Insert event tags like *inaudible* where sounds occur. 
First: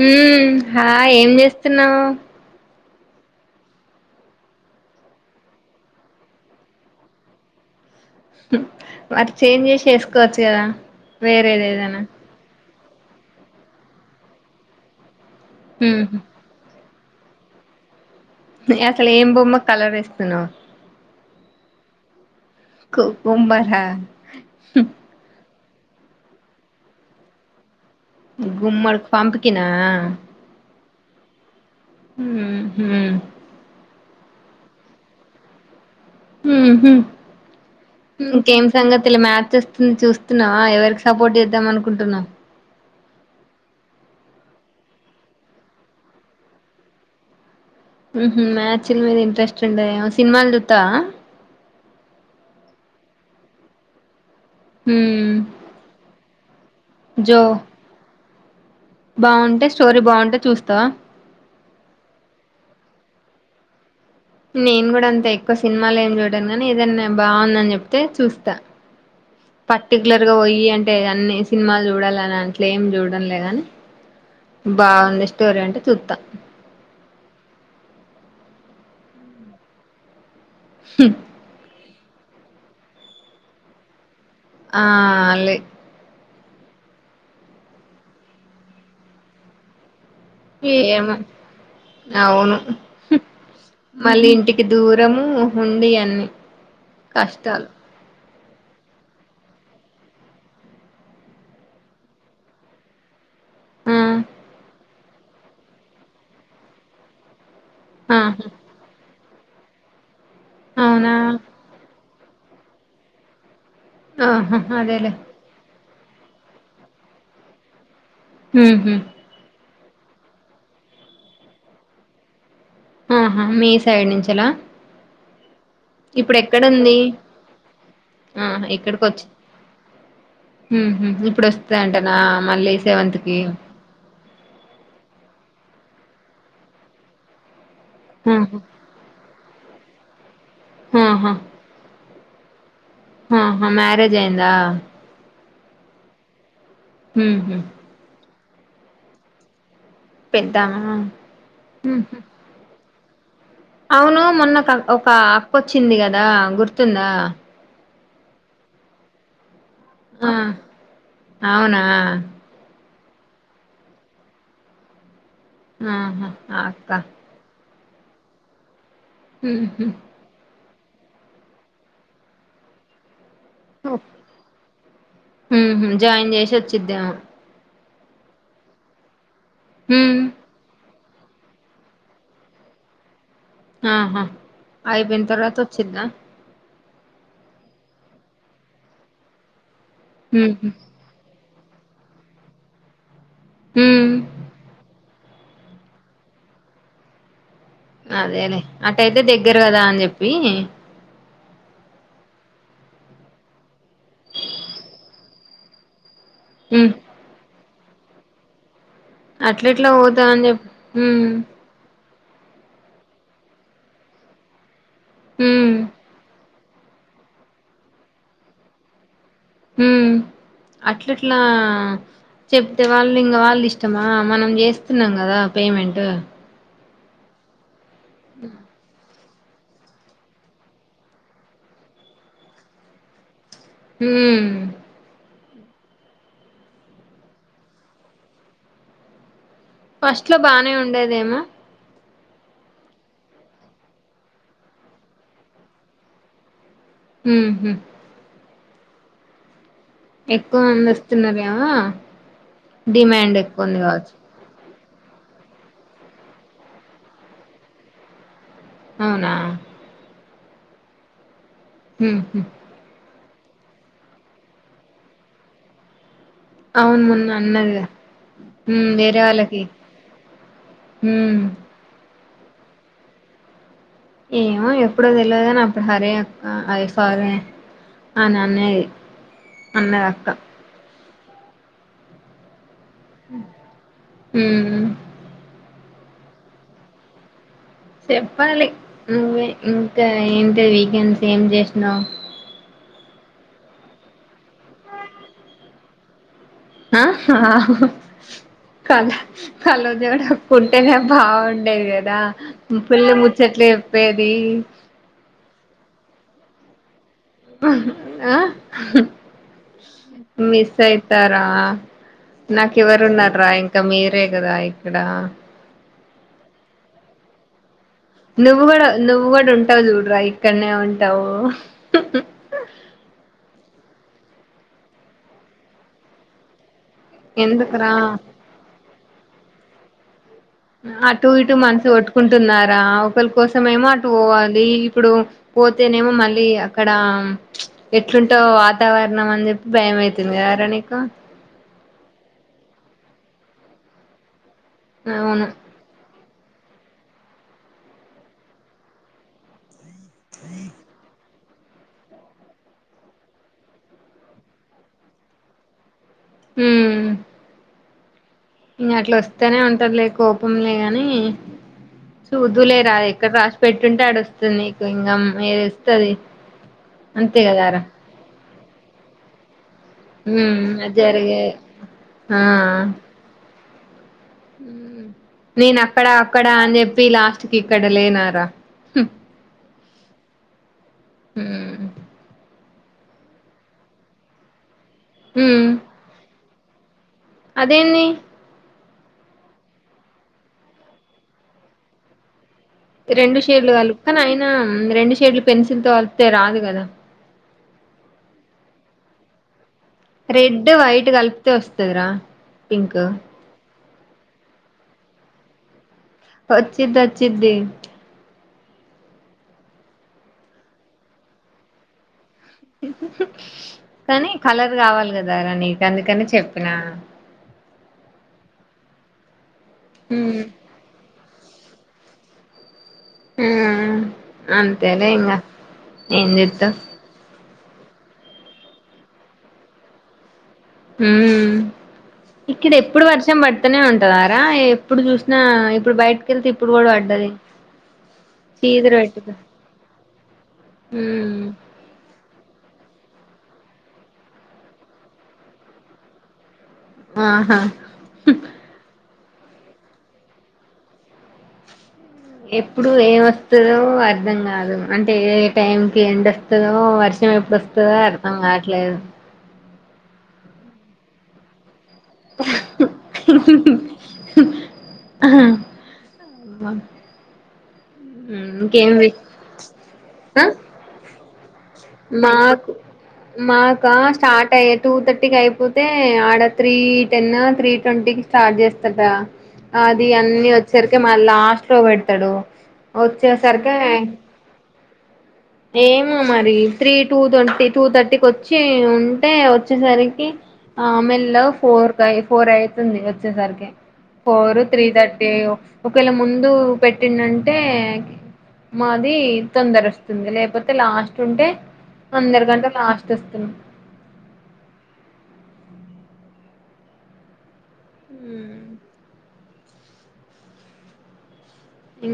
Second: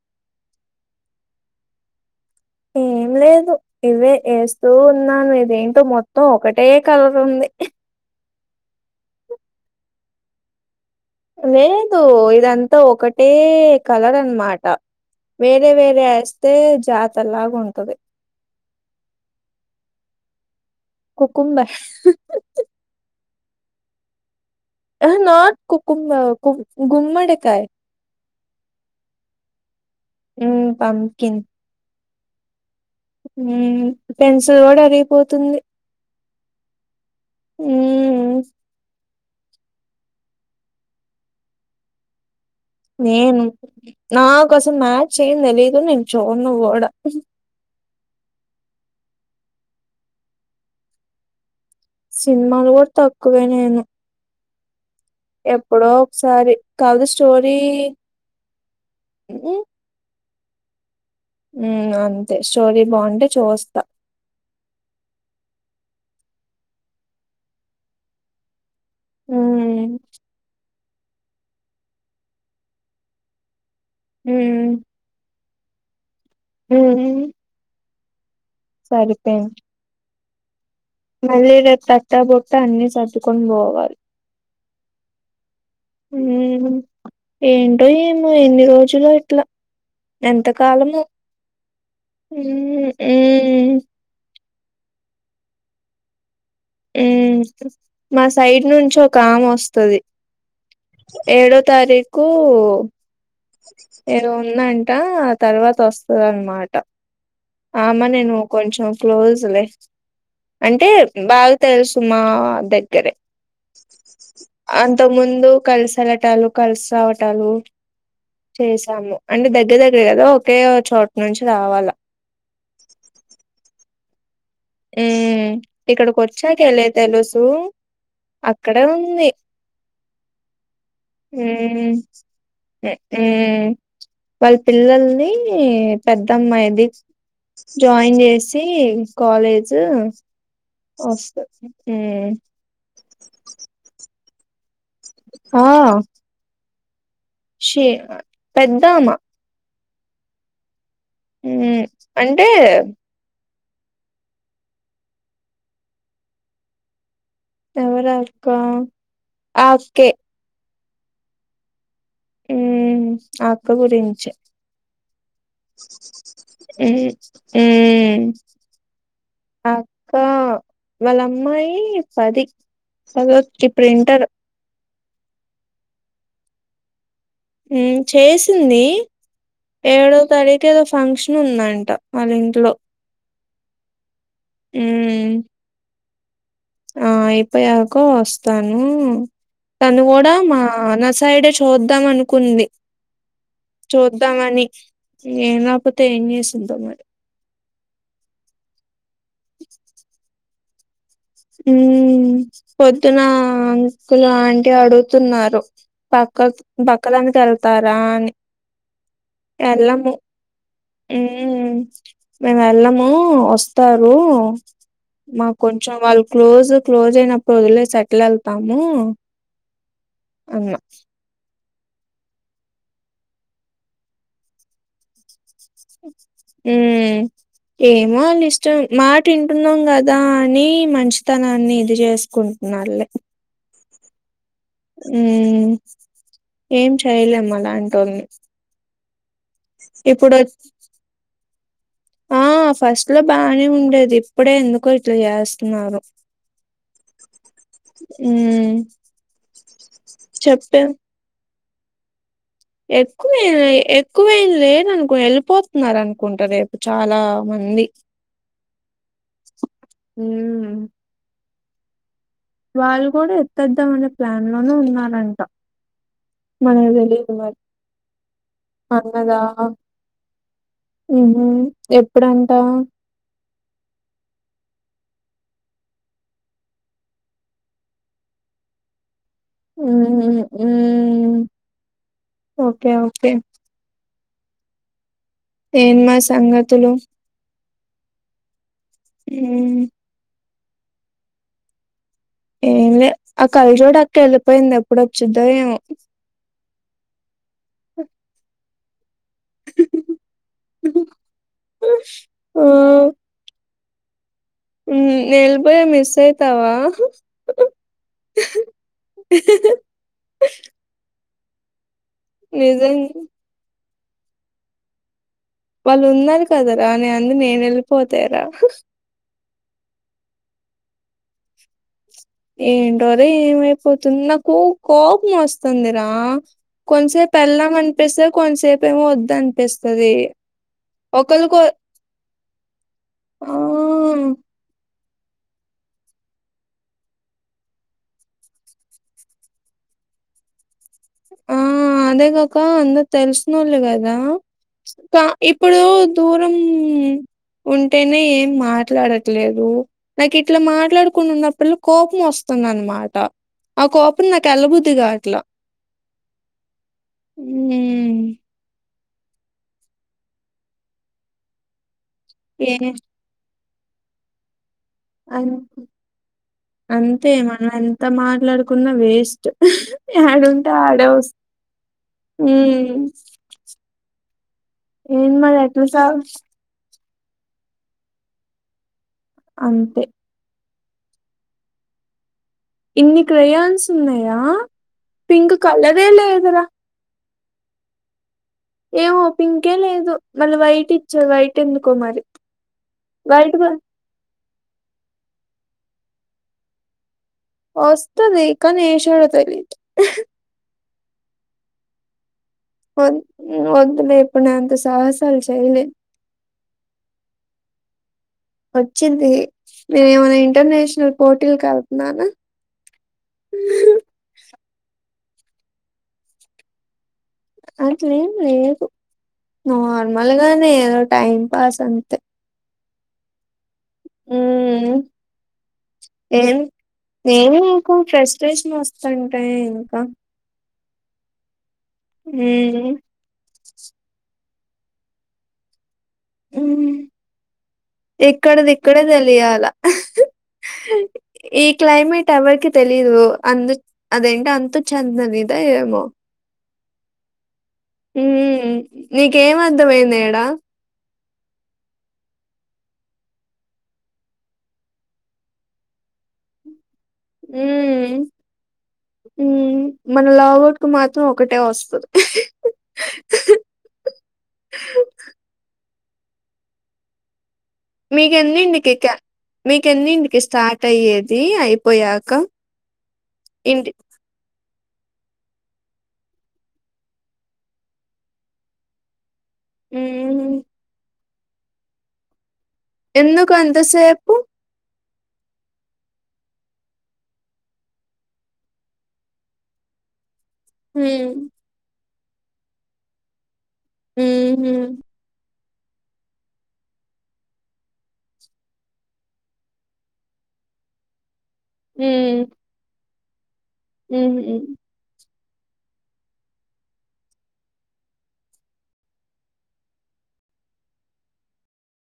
హమ్ hi ఏం చేస్తున్నావు ఏం లేదు ఇవే వేస్తూ ఉన్నాను ఇది ఏంటో మొత్తం ఒకటే కలర్ ఉంది మరి చేంజ్ చేసి వేసుకోవచ్చు కదా వేరేది లేేదు ఏదైనా ఇదంత అ ఒకటే కలర్ అన్నమాట వేరే వేరే హ్మ్ ఎస్తతే జత చల్లగా ఉంటది అసలు ఏం బొమ్మ కలరేస్తున్నావు కు కుంబర్ కు కుంబర్ ఆ ఎహె నాట్ కు కుంబర్ కు గుమ్మడికాయ గుమ్మడికి పంప్ కినా ఉమ్ పంకిన్ హమ్ ఉమ్ పెన్సిల్ కూడా అరిగిపోతుంది హ హ్మ్ ఇంకేం సంగ మ్యాచ్ వస్తుంది చూస్తున్నావా ఎవరికి సపోర్ట్ చేద్దాం అనుకుంటున్నావు నేను నాకు అస్సలు మ్యాచ్ ఏం తెలీయదు నేను చూడను కూడా మ్యాచ్ ల మీద ఇంట్రెస్ట్ ఉండయ సినిమాలు చూతావా సినిమాలు కూడా తక్కువేనేను హ్మ్ ఎప్పుడో ఒకసారి కాదు స్టోరీ బాగుంటె స్టోరీ బాగుంటె చూస్తావ ఉ అంతే స్టోరీ బాగుంటే చూస్తా నేను కూడా అంత ఎక్కువ సినిమాలు ఏం చూడన్ కానీ ఏదైనా బాగుందని చెప్తే చూస్తా హ్మ్. పర్టికులర్ గా పోయి అంటే అన్ని సినిమాలు చూడాలని అంట్లే ఏం చూడన్లేగాని బావుంది స్టోరీ అంటే చూస్తా మ్ మ్ సరిపోయింది మళ్ళీ రేపు తట్ట బుట్ట అన్నిీ సర్దుకొని పోవాలి ఆ... లే ఏంటో ఏమో ఎన్ని రోజులు ఇట్లా ఎంతకాలము ఏమో అవును మళ్ళీ ఇంటికి దూరము ఉండి అన్ని ఊ కష్టాలు మస్త్ సైడ్ నుంచి ఒక ఆమె వస్తుది ఏడో తారీకుు ఆ ఎ *unintelligible* ఆ తర్వాత వస్తుంది అన్నమాట ఆమె నేను ఆహా కొంచం క్లోస్ *unintelligible* అంటే అవునా బాగా సుమా దగ్గరె ఆహా అంత అదేలే ముందు కలిసి తలటాలు కలుసావటాలు ఉహు చేసాము అన్ని దగ్గర దగ్గర ఎదో ఒకే చోటు నుంచి రావాలా ఆహా మే సైడ్ నుంచి ఉమ్ ఇక్కడికి ఇప్పుడు ఎక్కడ వచ్చాకెలే ఉంది తెలుసు ఆహా అక్కడే ఎక్కడికి వచ్చి ఉంది ఉహు ఇప్పుడు వస్తుంది ఉమ్ అంట నా మళ్ళీ సెవెంత్ కి ఉమ్ వాళ్ళ పిల్లల్ని పెద్దమ్మాయిది జాయిన్ ఆహా చేసి వెజ్ ఆహా వొస్తే ఉమ్ ఆహా మ్యారేజ్ అయిందా ఆ ఉహు శే పెద్ద ఆమె పెద్ద ఆమె ఉ అంటే అవును మొన్న ఒక అక్కొచ్చింది కదా గుర్తుందా ఎవరు అక్క ఆ అక్కే ఆ అవునా ఉమ్ అక్క గురించి ఆహా ఆ ఈ అక్క ఊ ఉహు అక్క వాళ్ళ అమ్మాయి పది పదో ఇప్పుడు ఇంటర్ ఉహూ జాయిన్ చేసి వచ్చిందేమో ఉమ్ చేసింది ఉ ఏడో తారీఖు ఫంక్షన్ ఉందంట వాళ్ళ ఇంట్లో ఆహా అయిపోయిన ఉమ్ తర్వాత వచ్చిందా ఆ అయిపోయాక వస్తాను తను కూడా మా ఉహు అన్న సైడ్ చూద్దాం అనుకుంది ఉ చూద్దాం అని ఏం ఆపితే ఏం చేస్తుంది మరి అదే అదే అట్టయితే దగ్గర కదా అని చెప్పి ఉ పొద్దున అంకుల్లాంటి అడుగుతున్నారు బక బకలు అ తర తరాని అట్ల ఎట్లా పోదా అని చెప్ప ఆ మేము వెళ్ళము వస్తారు మాకు హ్మ్ కొంచెం వాళ్ళు క్లోజ్ క్లోజ్ అయినప్పుడు వదిలే సెటిల్ వెళ్తాము హ అన్నా అట్లట్లా చెప్తే వాళ్ళు ఇంక వాళ్ళు ఇష్టమా మనం చేస్తున్నాం కదా పేమెంటట్ ఏ ఏమో అల్ ఇష్ట మా తింటున్నాం కదా అని మంచితనాన్ని ఇది చేసుకుంటున్నారు హ ఉ ఏం చేయలేమ్మా అలాంటి వాని ఫస్ట్ లో బానే ఉండేదేమో ఆ ఫస్ట్ లో బానే ఉండేది ఇప్పుడే ఎందుకో ఇట్లా చేస్తున్నారు హ్మ్ హు అ ఎక్కువ అంద వస్తున్నారు ఆ ఎక్కువ మ ఎక్కువవ లే అనుకు వెళ్ళిపోతున్నారు అనుకుంటారు రేపు చాలా మంది అవునా హ హ వాళ్ళు కూడా ఎత్తిద్దామనే ప్లాన్ లోనూ ఉన్నారంట మనకు అవును మొన్న తెలిదు మరి అన్నదిగా హ్మ్ వేరే అన్నదా వాళ్ళకి హ్మ్ ఎప్పుడంట ఏమో ఎప్పుడో తెలియదుని అప్పుడు హరే అది సారీ ఆ నన్నేది ఉ ఓకే ఓకే ఓకే హ ఏన్మా సంగతులు చెప్పాల నువ్వ హ్మ్ ఇంకా అ వీకెండ్స్ ఏం చేసినా్ ఏం లే ఆ కళ్ళ చోడు అక్క వెళ్ళిపోయింది ఎప్పుడు ఒక చూద్దా ఏం ఆ ఆ కాల కలో చడ ఉంటేనే బాగుండేది కదా పిల్ల ముచ్చట్లే వేడు ఉ నల్బయ మస్ సేతావా ఆ మీస్యి తరా నాకు నిజం ఎవరు ఉన్న డ్రాయింగ్ ఇంకా మీరే కదా ఇక్కడ వాళ్ళు ఉన్నారు కదా రా అని అందు నేనుె నువ్వు కూడా నువ్వు కూడా ఉంటావ దూరరా ఇక్కడ దా ఏంటోదే పోతుంది నాకు కోపం వస్తుందిరా కొంసేపు వెళ్ళాం ఎందుకురా అనిపిస్తుే కొంతసేపు ఏమ వద్దని పిస్తుంది అటు ఇటు మనిసు ఒట్టుకుంటున్నారా ఒకరి ఆ కోసమేమో అటు పోవాలి ఇప్పుడు పోతేనేమో మళ్ళీ అక్కడ ఎట్లుంటో వాతావరణం అని చెప్పి భయమవుతుంది కారనిక ఆ అదేగాక అందరు తెలిసిన వాళ్ళు కదా కా అవును ఇప్పుడు దూరం ఉంటేనే ఏం మాట్లాడట్లేదు నాకు ఇట్లా మాట్లాడుకుంన్న పిల్ల కోపం వస్తుంది అనమాట ఆ కోపం నాకు ఎల్లబుద్దిగా అట్లా హ హ ఇంకా అట్లా వస్తేనే ఉంటారులే కోపంలేగాని చూదులే రా ఎక్కడ రా పెట్టుంటే ఆడ వస్తుంది సిలింగం వది ఏ ఇస్తుది అంతే కదార కున్న వేస్ట్ హు ఎడుంట అది ఆడ జరిగే ఆ హు నేను అక్కడ సాగు అక్కడ అని చెప్ లాస్ట్ కి ఇక్కడ లేనారా హు అంతే హ ఇన్ని క్రయాన్స్ ఉన్నాయా పింక్ కలర్ ఎ లే అదరా అదేన్నీ ఏమో పింకే లేదు. మళ్ళీ వైట్ ఇచ్చ వైట్ ఎందుకో మరి రెండు వైట్ షేర్లు కూడా కాలు కానీ ఆయన రెండు షేడ్లు పెన్సిల్ తో వలితే రాదు కదా వస్తది కానీ ఎ షెడ్ తెలి రెడ్ వైట్ కలిపితే వస్తుదిరా *unintelligible* ఇప్పుడు నే ఎంత సాహసాలు చేయలే వచ్చిద్ది వచ్చిద్ది వచ్చింది నేను ఏమైనా ఇంటర్నేషనల్ పోర్టీల్ క వెళ్తున్నానా *unintelligible* కానీ కలర్ కావాలి కదా అదారా నీక అందుకని చెప్పినా అట్లేం లేదు నార్మల్గానే ఏద టైమ్ పాసంతే హు హ్మ్. అంతేలే ఇంకా ఏం చెతా ఇంకో ఫ్రెష్ ఫ్రెష్ వస్తుంటాయి ఇంకా హ ఇక్కడ హ్మ్. ఎప్పుడు వర్షం పడుతనే ఉంటదారా ఎ ఇప్పుడు చూసినా ఇప్పుడు బయట హు ఇక్కడది చీదర ఇక్కడే పెట్టుకో తెలియాల ఉమ్ ఈ క్లైమేట్ ఎవరికి తెలిదు అందు అదేంటి అంత చెందానిదా ఏమో ఆహా హ నీకేం అర్ధమయింది ఎడా ఎప్పుడు ఏం వస్తుదో అర్ధం కాదు అంటే ఏ టైంకి ఎందుస్తుందో వర్స నిం ఎప్పుడు వస్తుందో హ్మ్. అర్థం కావట్లేదు హ్మ్. మన లావౌట్ కు మాత్రం ఒకటే వస్తది. ఆ *unintelligible* కుదన్ *unintelligible* మీక ఎన్నింటికి ఇక మీక ఎన్నింటికి ఆ స్టార్ట్ అయ్యేది అయి మాకు మాకా స్టార్ట్ టూ థర్టీ కి అయిపోతే ఆడ త్రీ టెన్ త్రీ ట్వంటీకి స్టార్ట్ చేస్తాడాటా అది అన్ని హ్మ్. ఓచ్చరికేమ లాస్ట్లో పెడతాడు ఎందుకు వచ్చేసరికి అంతసేపు ఏమో మరి త్రీ టూ ట్వంటీ టూ థర్టీకి వచ్చి ఉంటే వచ్చేసరికి ఆహ్ హ్మ్. మెల్లగా ఫోర్ ఫైవ్ ఫోర్ అయితుంది వచ్చేసరికే ఫోరు హుహు. త్రీ థర్టీ అయ్యో ఒకవేళ ముందు పెట్టిండుంటే మాది తొందరస్తుం ది లేకపోతే లాస్ట్ ఉంటే అందరకంటే లాస్ట్ తెస్తున్నాం హమ్ హమ్ *inaudible* *inaudible*